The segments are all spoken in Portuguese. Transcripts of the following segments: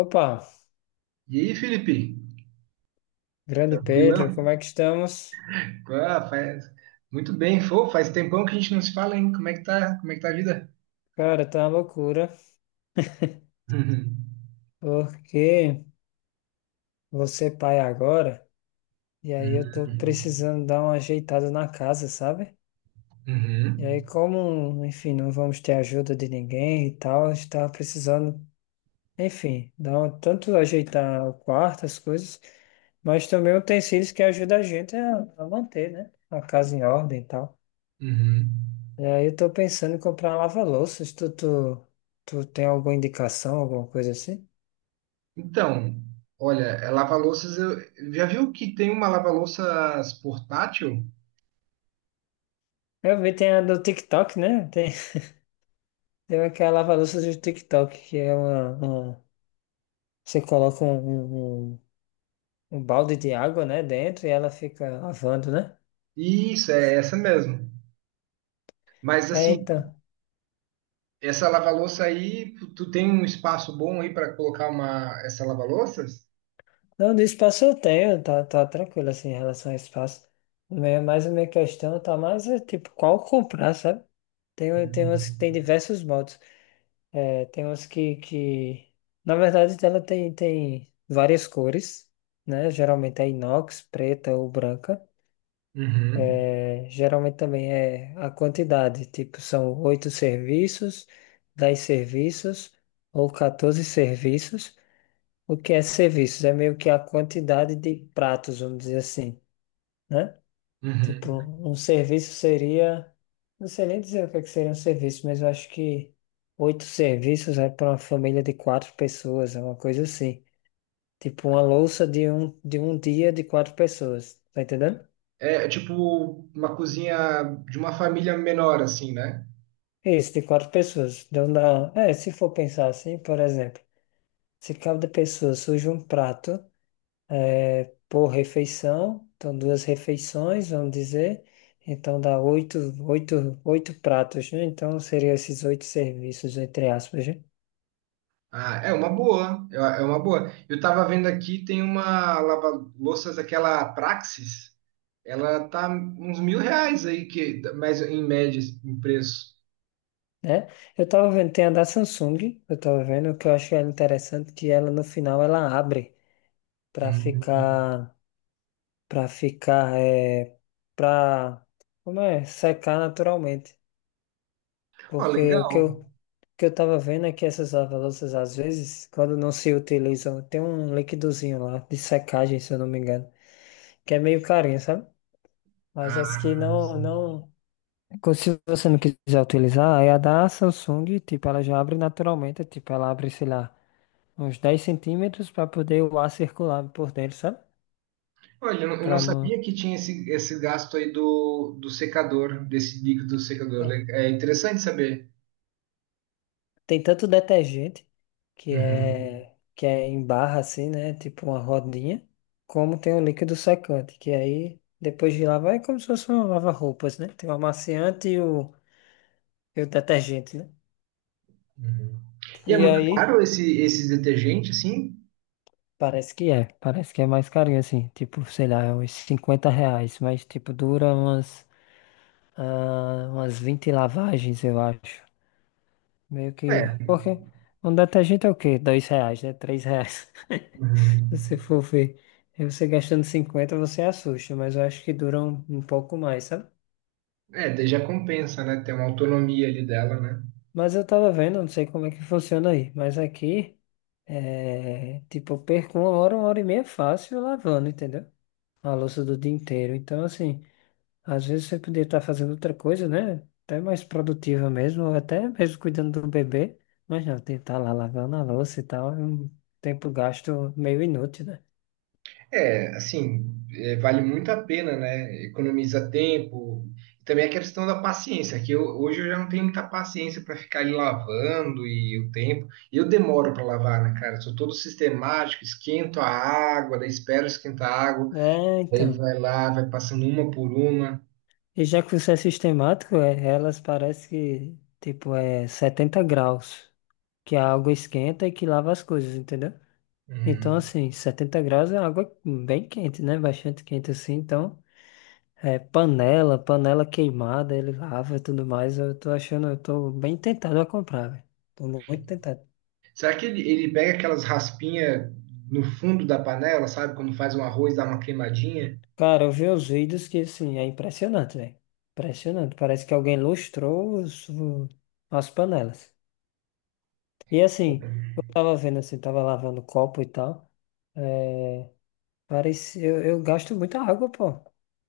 Opa, E aí, Felipe? grande Pedro, Tranquilão? como é que estamos? Ah, faz... Muito bem, pô, faz tempão que a gente não se fala, hein? Como é que tá? Como é que tá a vida? Cara, tá uma loucura, porque você é pai agora, e aí eu tô Uhum. precisando dar uma ajeitada na casa, sabe? Uhum. E aí, Uhum. como, enfim, não vamos ter ajuda de ninguém e tal, a gente tava precisando, enfim, tanto ajeitar o quarto, as coisas, mas também utensílios que ajudam a gente a manter, né? A casa em ordem e tal. Uhum. E aí eu tô pensando em comprar lava-louças, tu tem alguma indicação, alguma coisa assim? Então, olha, lava-louças, já viu que tem uma lava-louças portátil? Eu vi, tem a do TikTok, né? Tem aquela lava-louças do TikTok, que é uma. Você coloca um balde de água, né, dentro e ela fica lavando, né? Isso, é essa mesmo. Mas É, assim, então. essa lava-louça aí, tu tem um espaço bom aí para colocar uma essa lava-louças? Não, do espaço eu tenho, tá tranquilo, assim, em relação ao espaço. Mas a minha questão tá mais, é, tipo, qual comprar, sabe? Tem umas que tem Uhum. diversos modos. É, tem umas que... Na verdade, ela tem várias cores, né? Geralmente é inox, preta ou branca. Uhum. É, geralmente também é a quantidade, tipo, são oito serviços, 10 serviços ou 14 serviços. O que é serviços? É meio que a quantidade de pratos, vamos dizer assim, né? Uhum. Tipo, um serviço seria. Não sei nem dizer o que é que seria um serviço, mas eu acho que oito serviços é para uma família de quatro pessoas, é uma coisa assim. Tipo, uma louça de um dia de quatro pessoas, tá entendendo? É tipo uma cozinha de uma família menor, assim, né? Isso, de quatro pessoas. Então dá. É, se for pensar assim, por exemplo, se cada pessoa surge um prato é, por refeição, então duas refeições, vamos dizer, então dá oito, oito pratos, né? Então seriam esses oito serviços, entre aspas, né? Ah, é uma boa, é uma boa. Eu tava vendo aqui, tem uma lava-louças, aquela Praxis, ela tá uns 1.000 reais aí, mas em média, em preço. Né? Eu tava vendo, tem a da Samsung, eu tava vendo, que eu acho ela interessante, que ela no final ela abre para Hum. ficar, para ficar, é, para, como é, secar naturalmente. Ó, Porque o que eu, legal. o que eu tava vendo é que essas lava-louças, às vezes, quando não se utilizam, tem um liquidozinho lá de secagem, se eu não me engano, que é meio carinho, sabe? Mas as que Ah, não, sim. não, se você não quiser utilizar, aí a da Samsung, tipo, ela já abre naturalmente, tipo, ela abre, sei lá, uns 10 cm para poder o ar circular por dentro, sabe? Olha, eu não Para não. sabia É. que tinha esse gasto aí do secador, desse líquido secador. É interessante saber. Tem tanto detergente, que Uhum. é, que é em barra assim, né? Tipo uma rodinha, como tem o líquido secante, que aí depois de lavar é como se fosse um lava-roupas, né? Tem o amaciante e o detergente, né? Uhum. E é E muito aí, caro esses detergentes, assim? parece que é mais carinho assim, tipo, sei lá, é uns R$ 50, mas tipo, dura umas 20 lavagens, eu acho. Meio que, É. porque um detergente é o quê? R$ 2, né? R$ 3. Se você Uhum. for ver, aí você gastando 50 você assusta, mas eu acho que dura um pouco mais, sabe? É, daí já compensa, né? Ter uma autonomia ali dela, né? Mas eu tava vendo, não sei como é que funciona aí, mas aqui, é, tipo, eu perco uma hora e meia fácil lavando, entendeu? A louça do dia inteiro. Então, assim, às vezes você poderia estar fazendo outra coisa, né? Até mais produtiva mesmo, ou até mesmo cuidando do bebê, mas não, tem que estar lá lavando a louça e tal, é um tempo gasto meio inútil, né? É, assim, é, vale muito a pena, né? Economiza tempo. Também a questão da paciência, hoje eu já não tenho muita paciência para ficar ali lavando e o tempo. E eu demoro para lavar, né, cara? Sou todo sistemático, esquento a água, daí espero esquentar a água, É, daí então. vai lá, vai passando uma por uma. E já que você é sistemático, é, elas parece que, tipo, é 70 graus, que a água esquenta e que lava as coisas, entendeu? Então, Hum. assim, 70 graus é água bem quente, né? Bastante quente, assim. Então, é panela, panela queimada, ele lava e tudo mais. Eu tô achando, eu tô bem tentado a comprar, velho. Tô muito tentado. Será que ele pega aquelas raspinhas no fundo da panela, sabe? Quando faz um arroz, dá uma queimadinha? Cara, eu vi os vídeos que, assim, é impressionante, velho. Impressionante. Parece que alguém lustrou as panelas. E assim, eu tava vendo assim, tava lavando copo e tal. É, parece, eu gasto muita água, pô.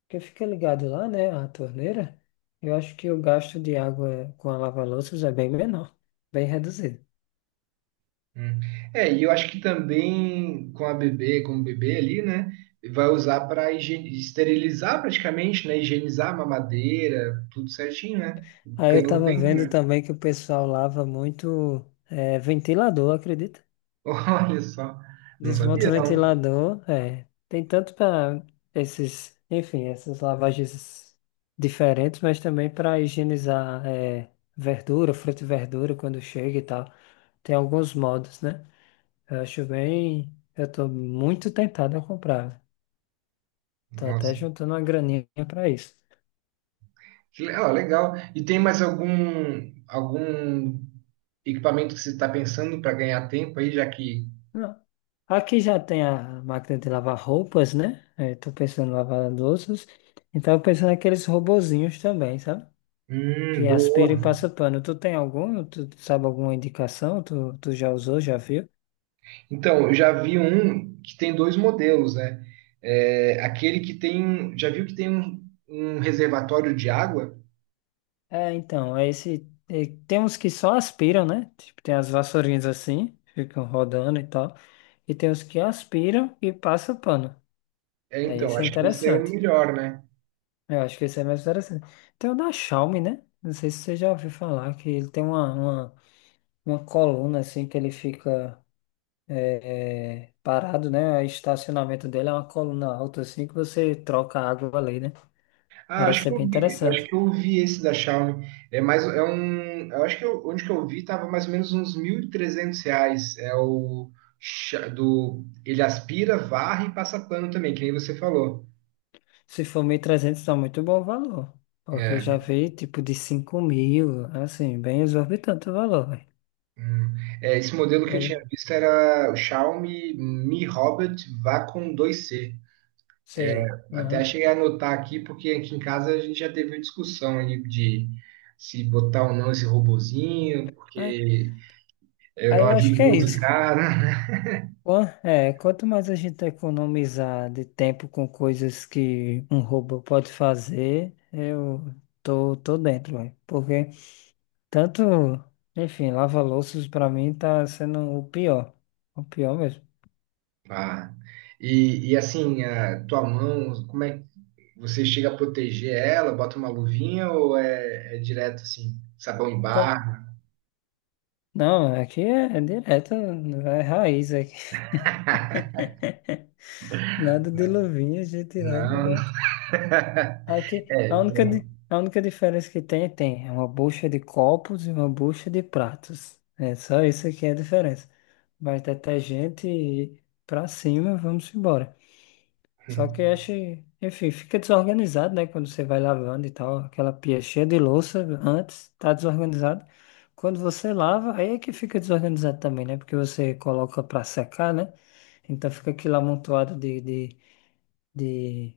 Porque fica ligado lá, né? A torneira. Eu acho que o gasto de água com a lava-louças é bem menor, bem reduzido. Hum. É, e eu acho que também com a bebê, com o bebê ali, né? Vai usar para esterilizar praticamente, né? Higienizar a mamadeira, tudo certinho, né? Aí eu Ganhou tava tempo, vendo né? também que o pessoal lava muito, é, ventilador, acredita? Olha só, não Desmonta sabia o não. ventilador, é. Tem tanto para esses, enfim, essas lavagens diferentes, mas também para higienizar é, verdura, fruta e verdura quando chega e tal. Tem alguns modos, né? Eu acho bem. Eu tô muito tentado a comprar. Tô até Nossa, juntando uma graninha para isso. Ó, legal. E tem mais algum equipamento que você está pensando para ganhar tempo aí, já que? Não. Aqui já tem a máquina de lavar roupas, né? É, tô pensando em lavar louças. Então, eu pensando naqueles robozinhos também, sabe? Que é aspira e Boa. passa pano. Tu tem algum? Tu sabe alguma indicação? Tu já usou, já viu? Então, eu já vi um que tem dois modelos, né? É, aquele que tem. Já viu que tem um reservatório de água? É, então, é esse. É, tem uns que só aspiram, né? Tipo, tem as vassourinhas assim, ficam rodando e tal. E tem os que aspiram e passa pano. É, Aí então, esse é acho que esse é o interessante. melhor, né? Eu acho que esse é mais interessante. Tem o da Xiaomi, né? Não sei se você já ouviu falar, que ele tem uma coluna assim que ele fica. É, parado, né? O estacionamento dele é uma coluna alta assim que você troca a água ali, né? Ah, Parece ser bem acho interessante. que eu vi esse da Xiaomi. É mais, é um, eu acho que eu- onde que eu vi tava mais ou menos uns 1.300 reais. É o, ele aspira, varre e passa pano também, que nem você falou. Se for 1.300 tá muito bom o valor. Porque eu já É, vi tipo de 5.000, assim, bem exorbitante o valor, velho. hum. É, esse modelo que eu É, tinha visto era o Xiaomi Mi Robot Vacuum 2C. É, sei. Até Aham. cheguei a anotar aqui, porque aqui em casa a gente já teve uma discussão aí de se botar ou não esse robozinho, É, porque eu aí não eu acho ajudo que é muito em isso. casa. Quanto mais a gente economizar de tempo com coisas que um robô pode fazer, eu tô dentro, velho. Porque tanto, enfim, lava-louças pra mim tá sendo o pior. O pior mesmo. Ah, e assim, a tua mão, como é que você chega a proteger ela? Bota uma luvinha ou é direto assim, sabão em barra? Não, aqui é direto, é raiz aqui. Nada de luvinha, a gente lava, Não. né? Aqui, É, a única, di- então. a única diferença que tem. É uma bucha de copos e uma bucha de pratos. É só isso que é a diferença. Mas detergente e pra cima, vamos embora. Só que acho, enfim, fica desorganizado, né? Quando você vai lavando e tal, aquela pia cheia de louça antes, tá desorganizado. Quando você lava, aí é que fica desorganizado também, né? Porque você coloca pra secar, né? Então fica aquilo amontoado de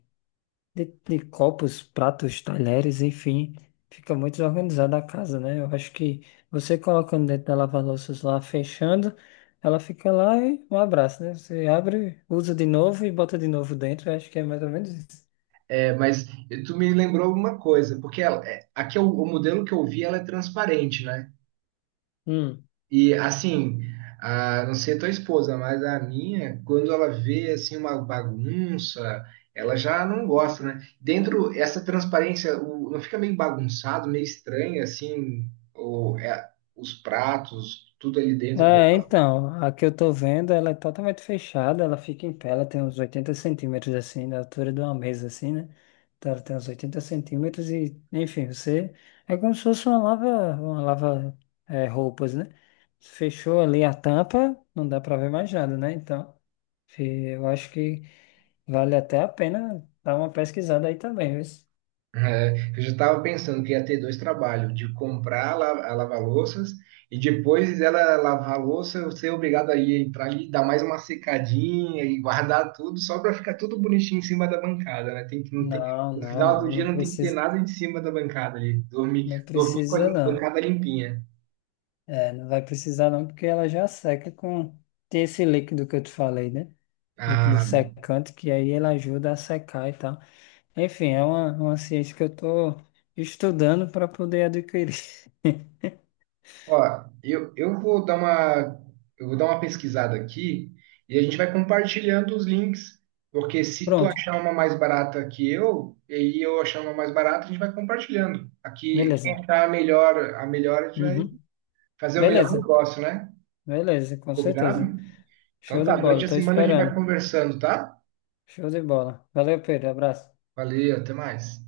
de copos, pratos, talheres, enfim, fica muito desorganizada a casa, né? Eu acho que você colocando dentro da lava-louças lá, fechando, ela fica lá e um abraço, né? Você abre, usa de novo e bota de novo dentro. Eu acho que é mais ou menos isso. É, mas tu me lembrou uma coisa, porque ela, é, aqui é o modelo que eu vi, ela é transparente, né? Hum. E assim, a, não sei a tua esposa, mas a minha, quando ela vê assim uma bagunça, ela já não gosta, né? Dentro essa transparência, não fica meio bagunçado, meio estranho assim, o, é, os pratos, tudo ali dentro. É, então, a que eu tô vendo, ela é totalmente fechada, ela fica em pé, ela tem uns 80 cm, assim, da altura de uma mesa, assim, né? Então ela tem uns 80 cm e, enfim, você... É como se fosse uma lava, é, roupas, né? Fechou ali a tampa, não dá pra ver mais nada, né? Então, fi- eu acho que vale até a pena dar uma pesquisada aí também, viu? É, eu já estava pensando que ia ter dois trabalhos, de comprar a lava-louças e depois ela lavar a louça, eu ser obrigado a ir entrar ali, dar mais uma secadinha e guardar tudo só para ficar tudo bonitinho em cima da bancada, né? Tem que não tem, Não, no não, final do não, dia não não tem que ter precisa, nada em cima da bancada ali, não dormir com a precisa, não. bancada limpinha. É, não vai precisar não, porque ela já seca com... Tem esse líquido que eu te falei, né? Líquido Ah. secante, que aí ele ajuda a secar e tal. Enfim, é uma ciência que eu tô estudando para poder adquirir. Ó, eu vou dar eu vou dar uma pesquisada aqui e a gente vai compartilhando os links, porque se tu Pronto, achar uma mais barata que eu, e eu achar uma mais barata, a gente vai compartilhando. Aqui, quem beleza. achar a melhor, a melhor, a gente vai Uhum. fazer o melhor Beleza, negócio, né? beleza, com Combinado? certeza. Então Show de tá, durante bola, a tô semana a gente vai esperando. conversando, tá? Show de bola. Valeu, Pedro, abraço. Valeu, até mais.